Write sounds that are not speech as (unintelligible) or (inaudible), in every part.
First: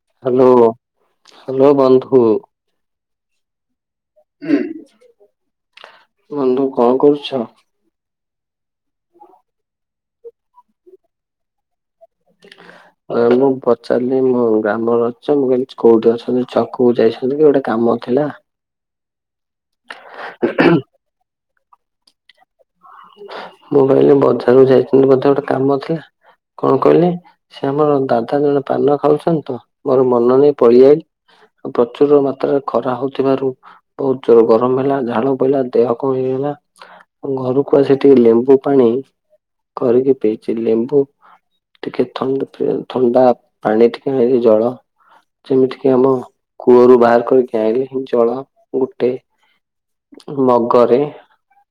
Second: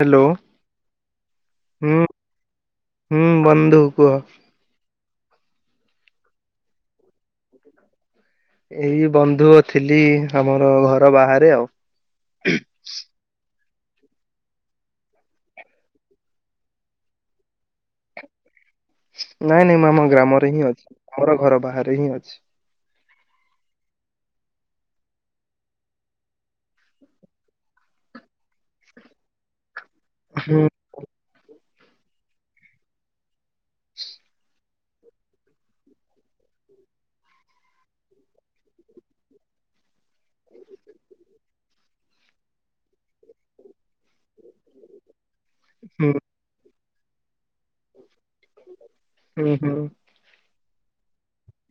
Hello hello ହଁ ବନ୍ଧୁ ହୁଁ ବନ୍ଧୁ କୁହ ବନ୍ଧୁ କଣ କରୁଛ? ଏଇ ବନ୍ଧୁ ଥିଲି ଆମର ଘର ବାହାରେ ଆଉ ହଁ। ଏ ମୁଁ ପଚାରିଲି ମୋ ଗ୍ରାମରେ ଅଛ ମୁଁ କୋଉଠି ଅଛନ୍ତି ଛକକୁ ଯାଇଛନ୍ତି କି ଗୋଟେ କାମ ଥିଲା। ନାଇଁ ନାଇଁ ମୁଁ ଆମ ଗ୍ରାମରେ ହିଁ ଅଛି ଆମର ଘର ବାହାରେ ହିଁ ଅଛି। ମୁଁ କହିଲି ବଜାରରୁ ଯାଇଛନ୍ତି ବ ଗୋଟେ କାମ ଥିଲା। କଣ କହିଲେ ସେ ଆମର ଦାଦା ଜଣେ ପାନ ଖାଉଛନ୍ତି ତ ମୋର ମନ ନେଇ ହୁଁ ପଳଆଇଲେ। ପ୍ରଚୁର ମାତ୍ରାରେ ଖରା ହଉଥିବାରୁ ବହୁତ ଜୋର ଗରମ ହେଲା ଝାଳ ପହିଲା ଦେହ କମ ହେଇଗଲା ଘରକୁ କକୁୁଆ ସେଠିକେ ଲେମ୍ବୁ ପାଣି କରିକି ପିଇଛି ଲେମ୍ବୁ ଟିକେ ଥଣ୍ଡ ଥଣ୍ଡା ପାଣି ଟିକେ ଆଣି ଜଳ ଯେମିତି କିି ଆମ ହୁଁ କୂଅରୁ ବାହାର କରିକି ଆଣଲେ ଜଳ ଗୋଟେ ହୁଁ ହୁଁ ମଗରେ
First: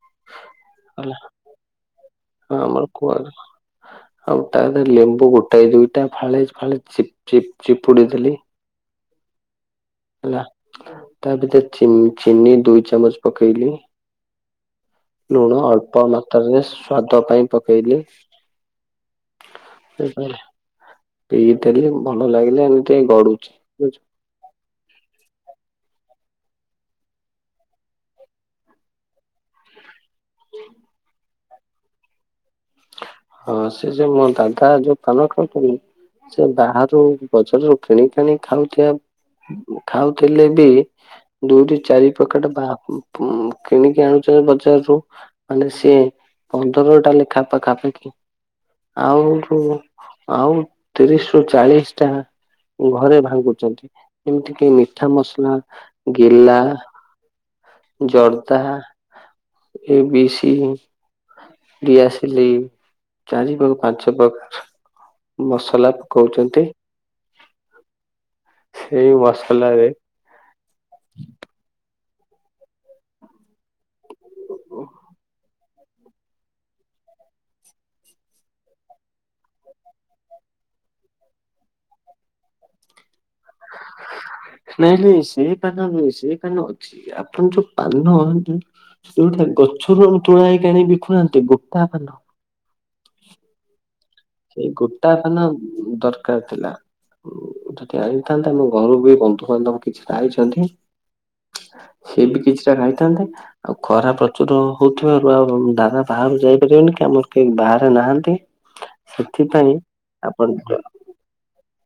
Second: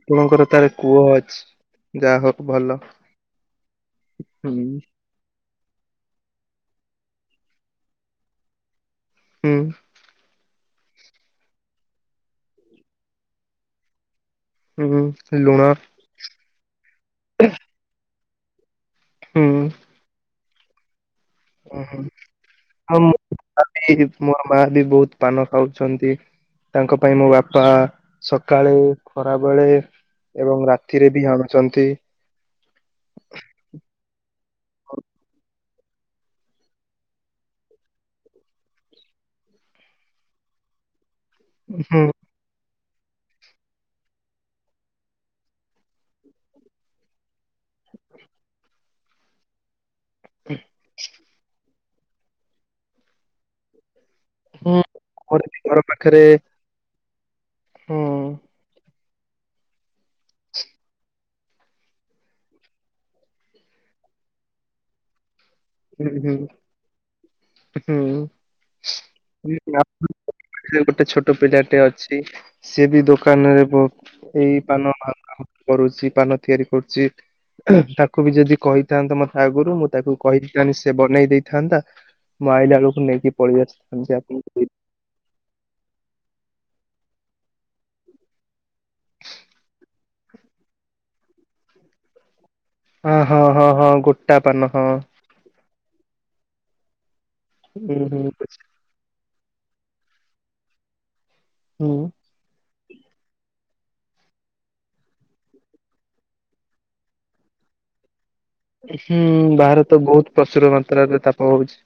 ଆପଣଙ୍କର ତାର କୂହ ଅଛି ଯାହା ହ ହଁମର କୁହ ହୁଁ ଆଉୋଟା ଲେମ୍ବୁ କୁ ଗୋଟେ ଦୁଇଟା ଫାଳେ ଫା ଚପ ଚିପ ଚିପୁଡ଼ି ଦେଲି। ହୁଁ। ହେଲା ତା ଭିତରେ ଚିନି ଦୁଇ ଚାମଚ ପକେଇଲି। ଲୁଣ ଅଳ୍ପ ମାତ୍ରାରେ ସ୍ୱାଦ ପାଇଁ ପକେଇଲି। ହୁଁ। ଏଇଟାରେ ହୁଁ। ଭଲ ଲାଗିଲେ ଏମିତି ଆଉ ଟି ମୁଁ ଗଡୁଚି ବି ଚି ମୋ ବାପା ବି ବୋହୁତ ପାନ ଖାଉଛନ୍ତି। ତାଙ୍କ ପାଇଁ ମୋ ବାପା ସକାଳୁ ଖରାବେେଳେ ଏବଂ ରାତିରେ ବି ଆାଣୁଚନ୍ତି। ହଁ ସେ ଯୋଉ ମୋ ଦାଦା ଯୋଉ ପାନ ଖାଉଥୁବେ ସେ ବାହାରୁ ବଜାରରୁ କିଣିକାଣି ଖାଉଥିବା ଖାଉଥିଲେ ବି ଦୁଇଟି ହୁଁ ଚାରି ପକେଟ ବା ଉ ଉଁ କିଣିକି ଆଣୁଛ ବଜାରରୁ ମାନେ ସିଏ ପନ୍ଦରଟା ଲେଖା ପଖାପାଖି ଆଉ ଫୁଣି ଆଉ ତିରିଶରୁ ଚାଳିଶଟା ଘରେ ଭାଙ୍ଗୁଚନ୍ତି। ଏମତି କିି ହୁଁ। ମିଠା ଆମର ମସଲା ବି ଘର ପାଖରେ ଗିଲା ହୁଁ ଜର୍ଦା ଏ ବି ସି ଗ୍ୟାସ୍ ଲି ଚାରି ବା ପାଞ୍ଚ ପ୍ରକାର ମସ ମସଲା ହୁଁ ହୁଁ। ପକୋଚନ୍ତି ହୁଁ ସେଇ ମସଲାରେ ସେ ଯୋଉ ଗୋଟେ ଛୋଟ ପିଲାଟେ ଅଛି ସିଏ ବି ଦୋକାନରେ ବ ଏଇ ପାନ ଭା-କାମ-କରୁଚି ପାନ ତିଆରି କରୁଚି। ତାକୁ ବି ଯଦି କହିଥାନ୍ତ ମତେ ଆଗରୁ ମୁଁ ତାକୁ କହି ତାହେନେ ସିଏ ବନେଇ ଦେଇଥାନ୍ତା ମଁ ଆଇଲା ବେଳକୁ ନେଇକି ପଳେଇ ଆସିଥାନ୍ତି ଆପଣଙ୍କୁ ଦେଇ ନାଇଁ ନାଇଁ ସେ ପାନ ନୁଁହ ସେ ପାନ ଅଛି ଆପଣ ଯୋଉ ପାନ ଭାଙ୍ଗି ସେଉଟା ଗଛରୁ ଆପଣ ତୋଳା ହେଇକି ଆଣି ବିକୁୁନାହାନ୍ତି ଗୋଟା ପାନ? ହଁ ହଁ ହଁ ହଁ ଗୋ ସେଇ ଗୋଟା ପାନ ଦରକାର ଥିଲା ହୁଁ ଟିକେ ହୁଁ ଆଣିଥାନ୍ତା ମୁଁ ଘରୁକୁ ବନ୍ଧୁବାନ୍ଧବ କିଛିଟା ଆଇଚନ୍ତି ହୁଁ ସେ ବି କିଛିଟା ଖାଇଥାନ୍ତେ। ଆଉ ଖରା ପ୍ରଚୁର ହୋଉଥିବାରୁ ଆଉ ଦାଦା ବାହହାରାରୁ ଯାଇପାରିବନି କି ଆମର କେହି ବାହାରେ ନାହାନ୍ତି। ହୁଁ ସେଥିପାଇଁ ବାହାରେ ତ ବୋହୁତ ଆପଣ ପ୍ରଚୁର ମାତ୍ରାରେ ତାପ ହୋଉଚି।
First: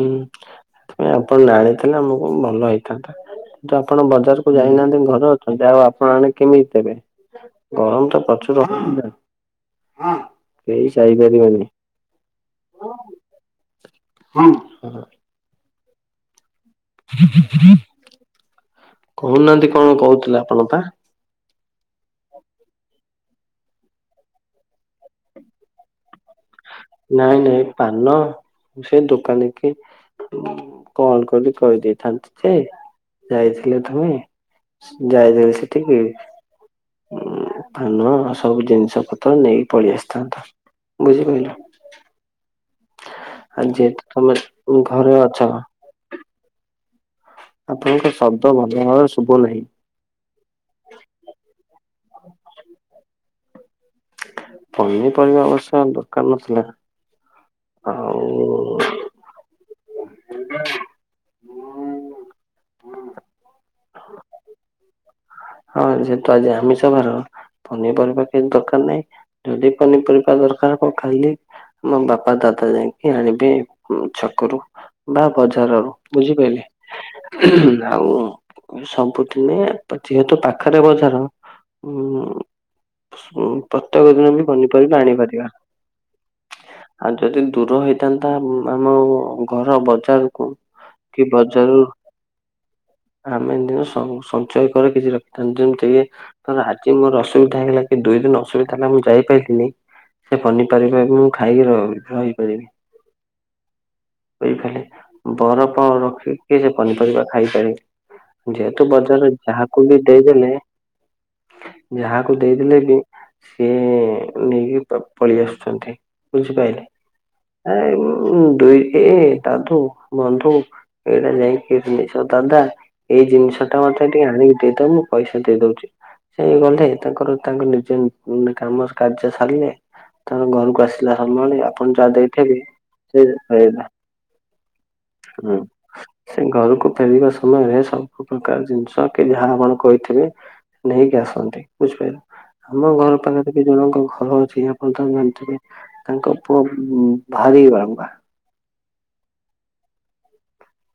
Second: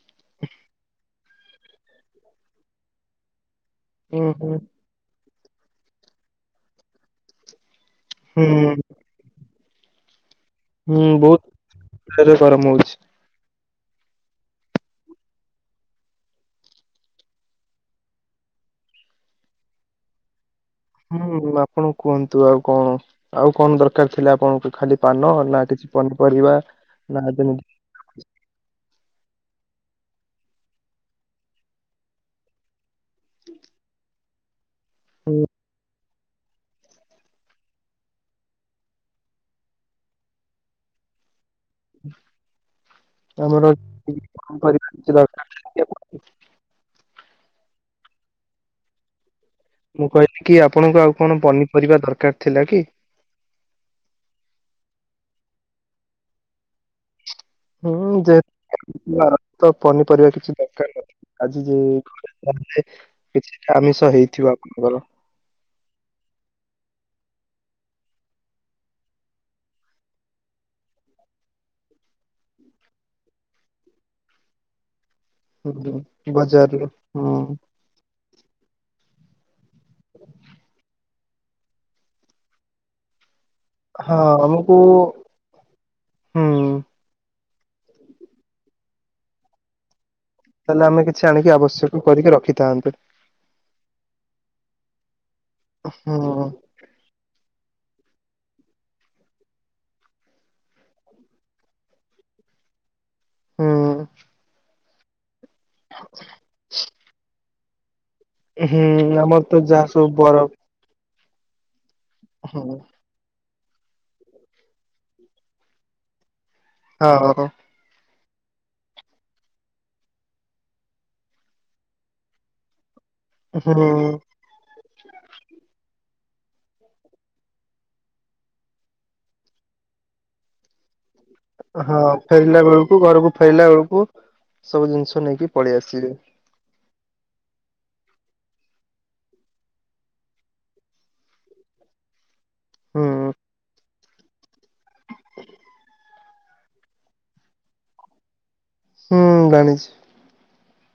ହୁଁ ଏଥିପାଇଁ ଆପଣ ଆଣିଥିଲେ ଆମକୁ ଭଲ ହେଇଥାନ୍ତା। କିନ୍ତୁ ଆପଣ ହୁଁ ହୁଁ ବଜାରକୁ ଯାଇନାହାନ୍ତି ଘରେ ଅଛନ୍ତି ଆଉ ଆପଣ ଆଣିକି କେମିତି ଦେବେ ଗରମ ତ ହୁଁ ଅଛୁତ ହୁଁ ବୋହୁତ (unintelligible) ଗରମ ହୋଉଚି। ହଁ ହଁ ହଁ। କୋହୁନାହାନ୍ତି କଣ କୋହୁଥିଲେ ଆପଣ ପା? (unintelligible) ଆପଣ କୁହନ୍ତୁ ଆଉ କଣ? ଆଉ କଣ ଦରକାର ଥିଲା ଆପଣଙ୍କୁ ଖାଲି ପାନ ନା କିଛି ପନିପରିବା? ନା ନାଇଁ ନାଇଁ ଯେମିତି ପାନ। ସେ ଦୋକାନୀକି କଲ୍ କରି କହିଦେଇଥାନ୍ତି ଯେ ଯାଇଥିଲ ତମେ ସେ ଯାଇଥିଲ ସେଠିକି। ଉଁ ପାନ ସବୁ ଜିନିଷ ପତ୍ର ନେଇକି ପଳେଇ ଆସିଥାନ୍ତ ବୁଝିପାଇଲ? ଆମର ଯେହେତୁ ତମେ ଘରେ ଅଛ (unintelligible) ଆପଣଙ୍କ ଶବ୍ଦ ଭଲ ଭାବରେ ଶୁବ ନାହିଁ। ମୁଁ କହିଲି କି ଆପଣଙ୍କୁ ଆଉ କଣ ପନିପରିବା ଦରକାର ଥିଲା କି? ପନିପରିବା ଅବଶ୍ୟ ଦରକାର ନଥିଲା ହୁଁ ଯେ ଜର ତ ପନିପରିବା କିଛି ଦରକାର (inaudible) ଆଜି ଯେ ଘରେ କହିଲେ କିଛିଟା ଆମିଷ ହେଇଥିବ ଆପଣଙ୍କର। ହଁ ଯେହେତୁ ଆଜି ଆମିଷ ବାର। ପନିପରିବା କିଛି ଦରକାର ନାହିଁ ଯଦି ପନିପରିବା ଦରକାର ହବ ଖାଲି ମୋ ବାପା ଦାଦା ଯାଇଁକି ଆଣିବେ ଛକରୁ। ବା ବଜାରରୁ ହୁଁ ବଜାରରୁ ହୁଁ ବୁଝିପାରିଲେ? ଆଉ ସବୁଦିନେ ତ ଯେହେତୁ ପାଖରେ ବଜାର ଉ-ଉ-ଉ-ଉ ସ୍ପୁ ପ୍ରତ୍ୟେକ ହଁ ଦିନ ବି ଆମକୁ ପନିପରିବା ଆଣିପାରିବା। ହୁଁ ଆଉ ଯଦି ଦୂର ହେଇଥାନ୍ତା ଆମ୍ ଆମ-ଅ-ଅ-ଅ ଘର ବଜାରକୁ ତାହେଲେ ଆମେ କି କିଛି ଆଣିକି ବଜାରରୁ ଆବଶ୍ୟକ କରିକି ରଖିଥାନ୍ତେ। ଆମେ ଏଦିନୁ ସଂ ସଞ୍ଚୟ କରି କିଛି ରଖିଥାନ୍ତୁ ଯେମିତି ହୁଁ କି ଆ-ଆ ଜି ମୋର ଅସୁବିଧା ହେଲା କି ଦୁଇ ଦିନ ଅସୁବିଧା ହେଲା ମୁଁ ଯାଇପାଇଲିନି ସେ ପନିପରିବାକୁ ଖାଇକି ରହି ରହିପାରିବି। ହୁଁ। (unintelligible) ବରଫ ରଖିକି ସେ ପନିପରିବା ଖାଇପାରିବେ। ଯେହେତୁ ହୁଁ ବଜାରରେ ଆମର ତ ଯାହାକୁ ଯାହା ବି ସବୁ ବରଫ ଦେଇଦେଲେ ଯାହାକୁ ହୁଁ ଦେଇଦେଲେ ବି ସିଏ-ଏ-ଏ-ଏ ନେଇକି ପ ପଳେଇ ଆସୁଛନ୍ତି। ବୁଝିପାରିଲେ? ହଁ ହଁ ହଁ। ଆ-ଆ-ଉ-ଉ-ଉ ଦୁଇ ଏ ତାଠୁ ବନ୍ଧୁ ଏଇଟା ନେଇକି ଜିନିଷ ଦାଦା ଏଇ ଜିନିଷ ଟା ହୁଁ ମତେ ଟିକେ ଆଣିକି ଦେଇଦବ ମୁଁ ପଇସା ଦେଇ ଦଉଛି। ସେ ଗଲେ ତାଙ୍କର ତାଙ୍କ ନିଜ ଉ-ଉ କାମ କାର୍ଯ୍ୟ ସାରିଲେ ତାଙ୍କ ଘରକୁ ଆସି ହଁ ଫେରିଲା ବେଳକୁ ଘରକୁ ଫେରିଲା ସେ ବେଳକୁ ସବୁ ଜିନିଷ ନେଇକି ହୁଁ ପଳେଇ ଆସିବେ। ସେ ଘରକୁ ଫେରିବା ସମୟରେ ସବୁ ପ୍ରକାର ଜିନିଷ ଅ କି ଯାହା ଆପଣ କହିଥିବେ ନେଇକି ଆସନ୍ତି ବୁଝିପାରିଲ। ଆମ ହୁଁ ଘର ପାଖରେ ଦି ଜଣଙ୍କ ଘର ଅଛି ଆ ପଣ ତାକୁ ମେଣ୍ଟେନ ତାଙ୍କ ପୁଅ ଉ-ଉ-ଉ ଭାରି ବା ବା। ହୁଁ-ଉ-ଉ ଜାଣିଛି।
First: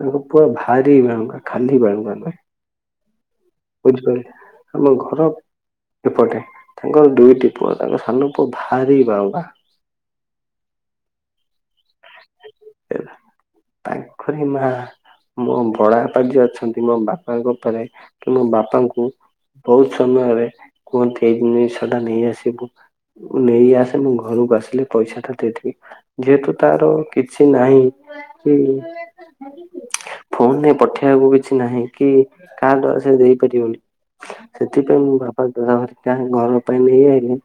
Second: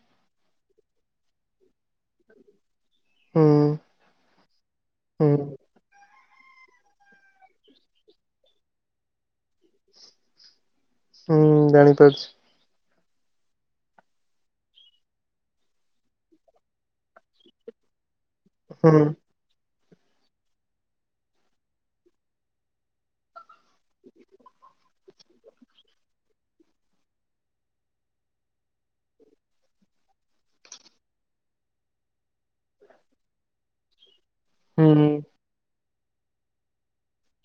ତାଙ୍କ ପୁଅ ଭାରି ବାଳୁଙ୍ଗା ଖାଲି ବାଳୁଙ୍ଗା ବା। ହୁଁ। ବୁଝିପାରିଲେ ଆମ ହୁଁ ଘର ଏପଟେ ତାଙ୍କର ଦୁଇଟି ପୁଅ ତାଙ୍କ ସାନ ପୁଅ ଭାରି ବାଉଙ୍ଗା। ହୁଁ-ଉ-ଉ-ଉ ଜାଣିପାରୁଛି। ଏଲା ତାଙ୍କରି ମା ମୋ ବଡ ଅପା ଝିଅ ଅଛନ୍ତି ମୋ ବାପାଙ୍କ ଉପରେ କି ମୋ ହୁଁ ବାପାଙ୍କୁ ବହୁତ ସମୟରେ କୁହନ୍ତି ଏଇ ଜିନିଷଟା ନେଇ ଆସିବୁ। ନେଇ ଆସେ ମୁଁ ଘରକୁ ଆସିଲେ ପଇସା ଟା ଦେଇଦେବି। ଯେହେତୁ ତାର କିଛି ନାହିଁ କି ଫୋନ୍ ରେ ପଠେଇବାକୁ କିଛି ନାହିଁ କି କାହା ଦ୍ୱାରା ସେ ଦେଇପାରିବନି। ହୁଁ ସେଥିପାଇଁ ମୋ ବାପା ତା ଘରିକା ଘର ପାଇଁ ନେଇ ଆଇଲେ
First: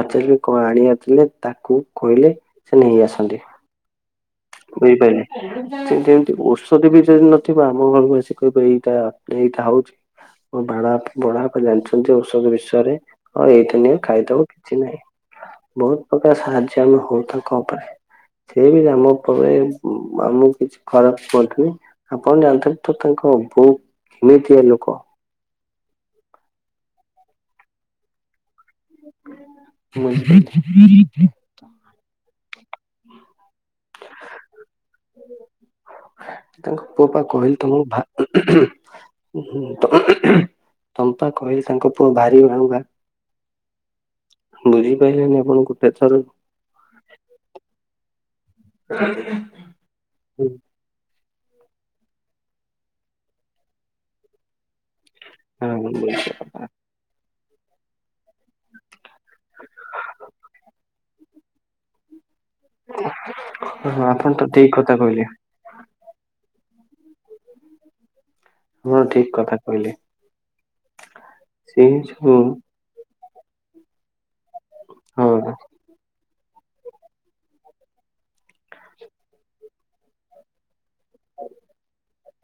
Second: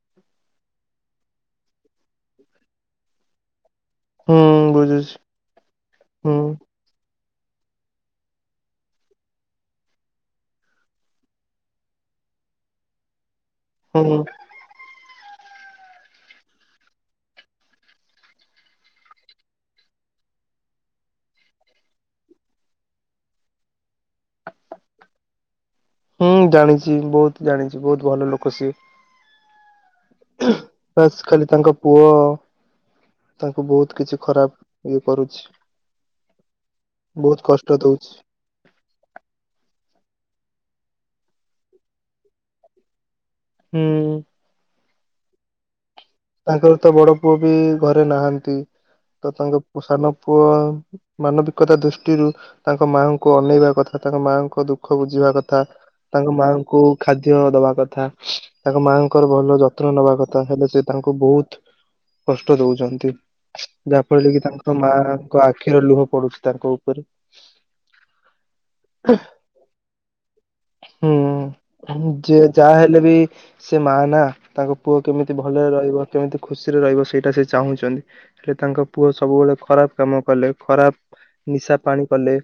ପଚାର କଣ ଆଣିଆର ଥିଲେ ତାକୁ କହିଲେ ସେ ନେଇ ଆସନ୍ତି। ହୁଁ ବୁଝୁଛି ହୋଇପାରି ଯେମିତି ଏମିତି ହୁଁ ଔଷଧ ବି ଯଦି ନ ଥିବ ଆମ ପାଖକୁ ଆସି କହିବେ ଏଇଟା ଏଇଟା ହଉଛି ମୋ ବାରାପ୍ ବଡଆପା ଜାଣିଛନ୍ତି ଔଷଧ ବିଷୟରେ ଆଉ ଏଇଥି ନିଅ ହୁଁ ଖାଇଦବ କିଛି ନାହିଁ। ବହୁତ ପ୍ରକାର ସାହାଯ୍ୟ ଆମେ ହଉ ତାଙ୍କ ଉପରେ। ସେ ବି ଆମ ଉ ପରେ ଉ-ଉ ଆମକୁ କିଛି ଖରାପ କୁହନ୍ତିନି ଆପଣ ଜାଣିଥିବେ ତଥାପି କହୁ ବୁ ଏମିତିଆ ଲୋକ। ହୁଁ ଜାଣିଛି ବହୁତ ଜାଣିଛି ବହୁତ ଭଲ ଲୋକ ସିଏ। ବାସ୍ ହୁଁ। ଖାଲି ତାଙ୍କ ପୁଅ ତାଙ୍କୁ ବହୁତ କିଛି ଖରାପ ଇଏ କରୁଛି। ତାଙ୍କ ପୁଅ ପା ବହୁତ କହିଲି କଷ୍ଟ ତମକୁ ଭା ଦଉଛି (unintelligible) ତମପା କହିଲି ତାଙ୍କ ପୁଅ ଭାରି ବାଳୁଙ୍ଗା। ହୁଁ। ବୁଝିପାଇଲେନା ଆପଣଙ୍କୁ ଟେ ଥର। ତାଙ୍କର ତ ବଡ ପୁଅ ବି ଘରେ ନାହାନ୍ତି ତ ତାଙ୍କ ସାନ ପୁଅ ହଁ ମାନବିକତା ଦୃଷ୍ଟିରୁ ତାଙ୍କ ମାଆଙ୍କୁ ଅନେଇବା କଥା ତାଙ୍କ ମାଆଙ୍କ ଦୁଃଖ ବୁଝିବା କଥା। ଥା ତାଙ୍କ ମାଙ୍କୁ ଖାଦ୍ୟ ଦବା କଥା ତାଙ୍କ ମାଆଙ୍କର ଭଲ ଯତ୍ନ ନବା କଥା ହେଲେ ସେ ତାଙ୍କୁ ବହୁତ୍ କଷ୍ଟ ଦୋଉଚନ୍ତି ଆପଣ ଯାହାଫଳରେ ତ କି ଠିକ ତାଙ୍କ କଥା କହିଲେ ମାଙ୍କ ଆଖ କ୍ଷୀର ଲୁହ ପଡୁଚି ତାଙ୍କ ଉପରେ। ହଁ ଠିକ୍ କଥା କହିଲେ? ସେ ହୁଁ ସବୁ ଯେ ଯାହା ହେଲେ ବି? ସେ ମା ନା ତାଙ୍କ ପୁଅ ହଁ କେମିତି ଭଲରେ ରହିବ କେମିତି? ଖୁସିରେ ରହିବ ସେଇଟା ସେ ଚାହୁଁଚନ୍ତି ହେଲେ ତାଙ୍କ ପୁଅ ସବୁବେଳେ ଖରାପ କାମ କଲେ ଖରାପ ନିଶା ପାଣି କଲେ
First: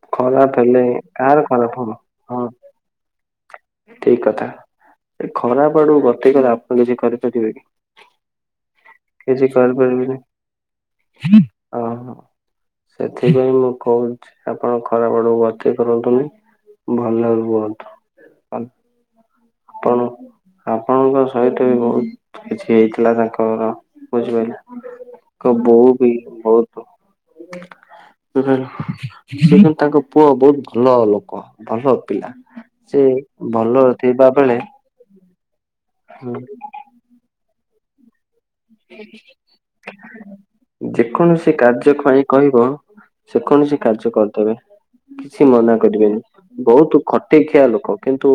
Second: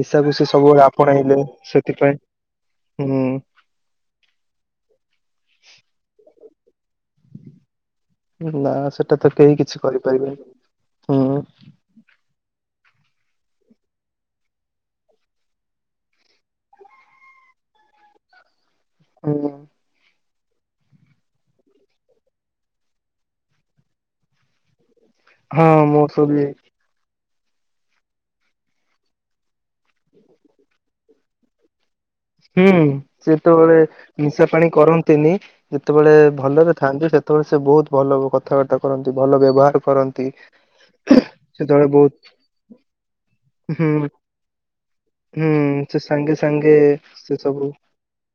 ନିଶା କୁ ସେ ଖରାପ ହେଲେ ସବୁବେଳେ କାହାର ଆପଣେଇଲେ ଖରାପ ହବ ସେଥିପାଇଁ? ହୁଁ। ଠିକ୍ କଥା ଏ ଖରାପ ଆଡୁ ଗତେ କଲେ ଆପଣ କିଛି କରିପାରିବେ କି? ନା ସେଟା ତ କେହି କିଛି କରିପାରିବେନି? ହୁଁ ହ ହ? ସେଥିପାଇଁ ମୁଁ କହୁଚି ଆପଣ ଖରାପ ଆଡକୁ ଗତି କରନ୍ତୁନି? ଭଲ ରୁହନ୍ତୁ? ଅନ୍ ହଁ। ଆପଣ? ଆପଣଙ୍କ ସହିତ ବି ବୋହୁତ କିଛି ହେଇଥିଲା ତାଙ୍କର ବୁଝିପାଇଲେ? କ ହଁ ବୋଉ ମୋ ବି ସହ ବୋହୁତ୍? ସିଏ ତାଙ୍କ ପୁଅ ବୋହୁତ ଭଲ ଲୋକ ଭଲ? ପିଲା। ହୁଁ ସେ ସେତବେଳେ ଭଲ ଥିବା ନିଶା ବେଳେ ପାଣି କରନ୍ତିନି ଯେତେବେଳେ ଭଲରେ ଥାଆନ୍ତି ସେତେବେଳେ ସେ ବୋଉତ୍ ଭଲ କଥ କଥାବାର୍ତ୍ତା କରନ୍ତି ଭଲ ବ୍ୟବହାର କରନ୍ତି ଯେକୌଣସି ସେତେବେଳେ କାର୍ଯ୍ୟ ପାଇଁ ବୋହୁତ୍ କହିବ ସେ କୌଣସି କାର୍ଯ୍ୟ କରିଦେବେ କିଛି ମନା ହୁଁ ସେ କରିବେନି ସାଙ୍ଗେ ସାଙ୍ଗେ ବୋହୁତ୍ ସେ ଖଟେ ଖିଆ ସବୁ ଲୋକ କିନ୍ତୁ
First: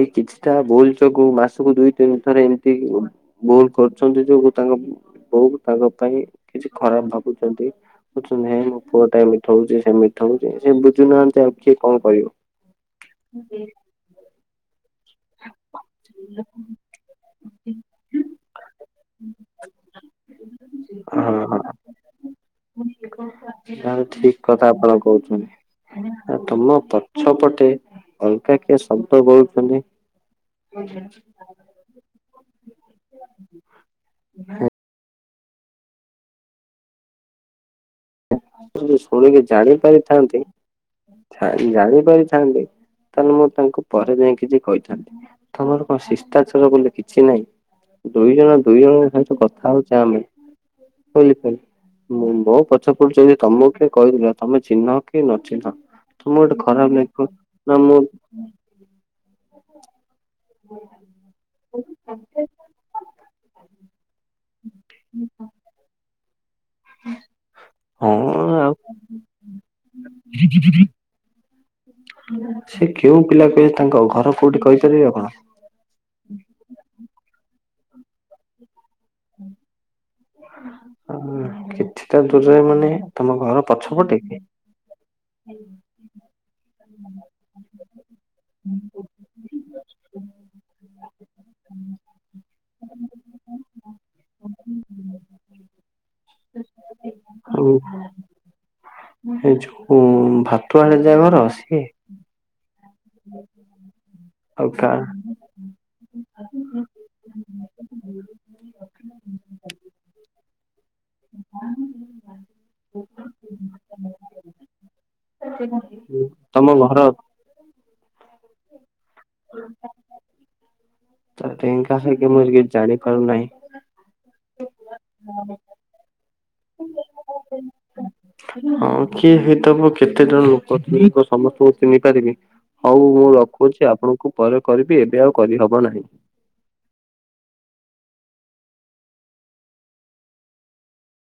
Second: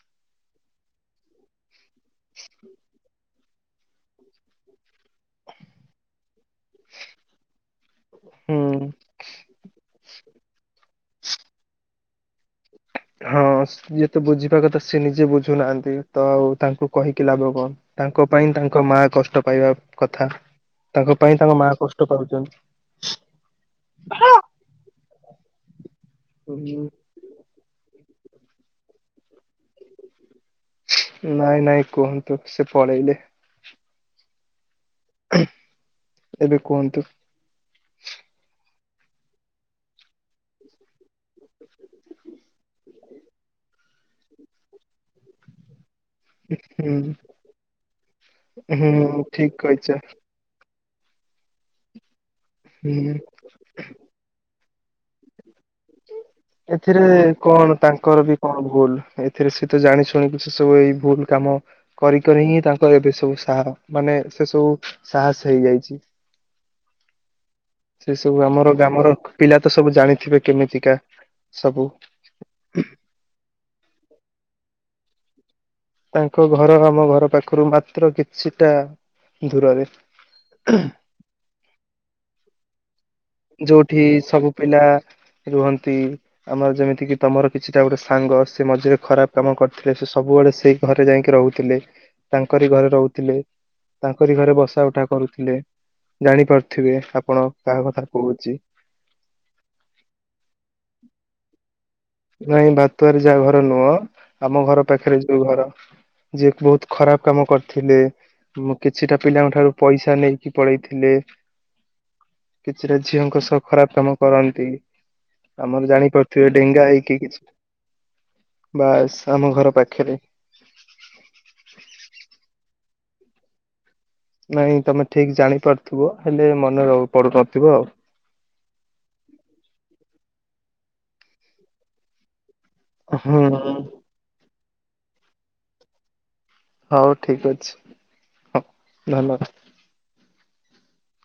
ଏଇ କିଛିଟା ଭୁଲ ଯୋଗୁ ମାସକୁ ଦୁଇ ତିନି ଥରେ ଏମିତି ଭୁଲ କରୁଛନ୍ତି ଯୋଉ ତାଙ୍କ ବୋଉ ତାଙ୍କ ପାଇଁ କିଛି ଖରାପ ଭାବୁଚନ୍ତି? ହୁଁ ବୁଝୁନେଇ ମୋ ପୁଅ ଟା ଏମିତି? ଥଉଚି ସେମିତି ଥାଉ ସେ ବୁଝୁନାହାନ୍ତି ଆଉ କିଏ କଣ କରିବ? ହଁ ସିଏ ତ ବୁଝିବା କଥା ସେ ନିଜେ ବୁଝୁନାହାନ୍ତି? ତ ଆଉ ତାଙ୍କୁ କହିକି ଲାଭ କଣ ତାଙ୍କ ପାଇଁ ତାଙ୍କ ମା କଷ୍ଟ ପାଇବା କଥା? ତାଙ୍କ ହଁ ପାଇଁ ତାଙ୍କ ମା କଷ୍ଟ ପାାରୁଚନ୍ତି? ତାଲେ ଠିକ୍ କଥା ଆପଣ କହୁଚନ୍ତି ତମ ହୁଁ ଛ ପଟେ ଅଲଗା କିଏ ଶବ୍ଦ କୋହୁଚନ୍ତି? ନାଇଁ ନାଇଁ କୁହନ୍ତୁ ସେ ପଳେଇଲେ? ଏବେ କୁହନ୍ତୁ? ଯଉ ଶୁଣିକି ଜାଣି ପାରିଥାନ୍ତି? ଜାଣି ପାରିଥାନ୍ତି ତାହେଲେ ମୁଁ ତାଙ୍କୁ ପରେ ଯାଇ କିଛି କହିଥାନ୍ତି? ଥ ତମର କଣ ସିସ୍ ଚାର ବୋଲି ହୁଁ କିଛି ନାହିଁ ଦୁଇ ଜଣ ଦୁଇ ଜଣଙ୍କ ହୁଁ ସହିତ ଠିକ କଥା କହିଛ ହଉଚେ ଆମେ କଇଲିକଇଲି ମ ମୋ ପଛ ହୁଁ ପଡୁଚି ତମ କେ କ ଇଲା ତମେ ଚିହ୍ନ କି ନ ଚିହ୍ନ ତମକୁ ଗୋଟେ ଖରାପ ଏଥିରେ ଲାଗିବ ନା କଣ ମୁଁ ତାଙ୍କର ବି କଣ ଭୁଲ୍। ଏଥିରେ ସହିତ ଜାଣି ଶୁଣିକି ସେ ସବୁ ଏଇ ଭୁଲ କାମ କରି ଭିତରେ ହିଁ ତାଙ୍କର ଏବେ ସବୁ ସା ମାନେ ସେ ସବୁ ସାହସ ହେଇଯାଇଚି। ହୁଁ। ସେ ସବୁ ଆମର ଗ୍ରାମର ପିଲା ତ ସବୁ ଜାଣିଥିବେ କେମିତିକା ସବୁ। ସେ କେଉଁ ପିଲା କହେ ତାଙ୍କ ଘର କୋଉଠି କହିପାରିବେ ଆପଣ? ତାଙ୍କ ଘର ଆମ ଘର ପାଖରୁ ମାତ୍ର କିଛିଟା ଦୂରରେ। ହ କିଛିଟା ଦୂରରେ ମାନେ? ତମ ଘର ଯୋଉଠି ପଛପଟେ କି? ସବୁ ପିଲା ରୁହନ୍ତି। ଆମର ଯେମିତି କିି ତମର କିଛିଟା ଗୋଟେ ସାଙ୍ଗ ସେ ମଝିରେ ଖରାପ କାମ କରିଥିଲେ ସେ ସବୁବେଳେ ସେଇ ଘରେ ଯାଇକି ରହୁଥିଲେ ତାଙ୍କରି ଘରେ ରହୁଥିଲେ। ତାଙ୍କରି ଘରେ ବସା ଉଠା କରୁଥିଲେ ଜାଣିପାରୁଥିବେ ଆପଣ ଆଉ କାହା କଥା କହୁଚି। ଏ ଯୋଉ ଭାତୁ ଆଡେ ଜା ଘର? ସିଏ ନାଇଁ ବାତୁଆରେ ଯାହା ଘର ନୁହଁ ଆଉ ଆମ କା ଘର ପାଖରେ ଯୋଉ ଘର ଯିଏ ବୋହୁତ ଖରାପ କାମ କରିଥିଲେ। ମୁଁ କିଛିଟା ପିଲାଙ୍କ ଠାରୁ ପଇସା ନେଇକି ପଳେଇଥିଲେ। କିଛିଟା ଝିଅଙ୍କ ସହ ଖରାପ କାମ କରନ୍ତି, ଆମର ଜାଣିପାରୁଥିବେ ତମ ଡେଙ୍ଗା ହେଇ ଘର ବାସ୍ ଆମ ଘର ପାଖରେ। ତ ଟଙ୍କ ସେ କି ମୁଁ କିଛି ଜାଣିପାରୁହିଁ। ନାଇଁ ତମେ ଠିକ ଜାଣିପାରୁଥିବ ହେଲେ ମନେ ର ପଡୁନଥିବ ଆଉ। ହଁ କିଏ ହେଇଥବ କେତେ ଜଣ ଲୋକ ସମସ୍ତଙ୍କୁ ଚିହ୍ନି ପାରିବି। ହଉ ମୁଁ ହୁଁ ରଖୁଚି ଆପଣଙ୍କୁ ପରେ କରିବି ଏବେ ଆଉ କରିହବ ନାହିଁ। ହଉ ଠିକ ଅଛି ହୋଉ ଧନ୍ୟବାଦ।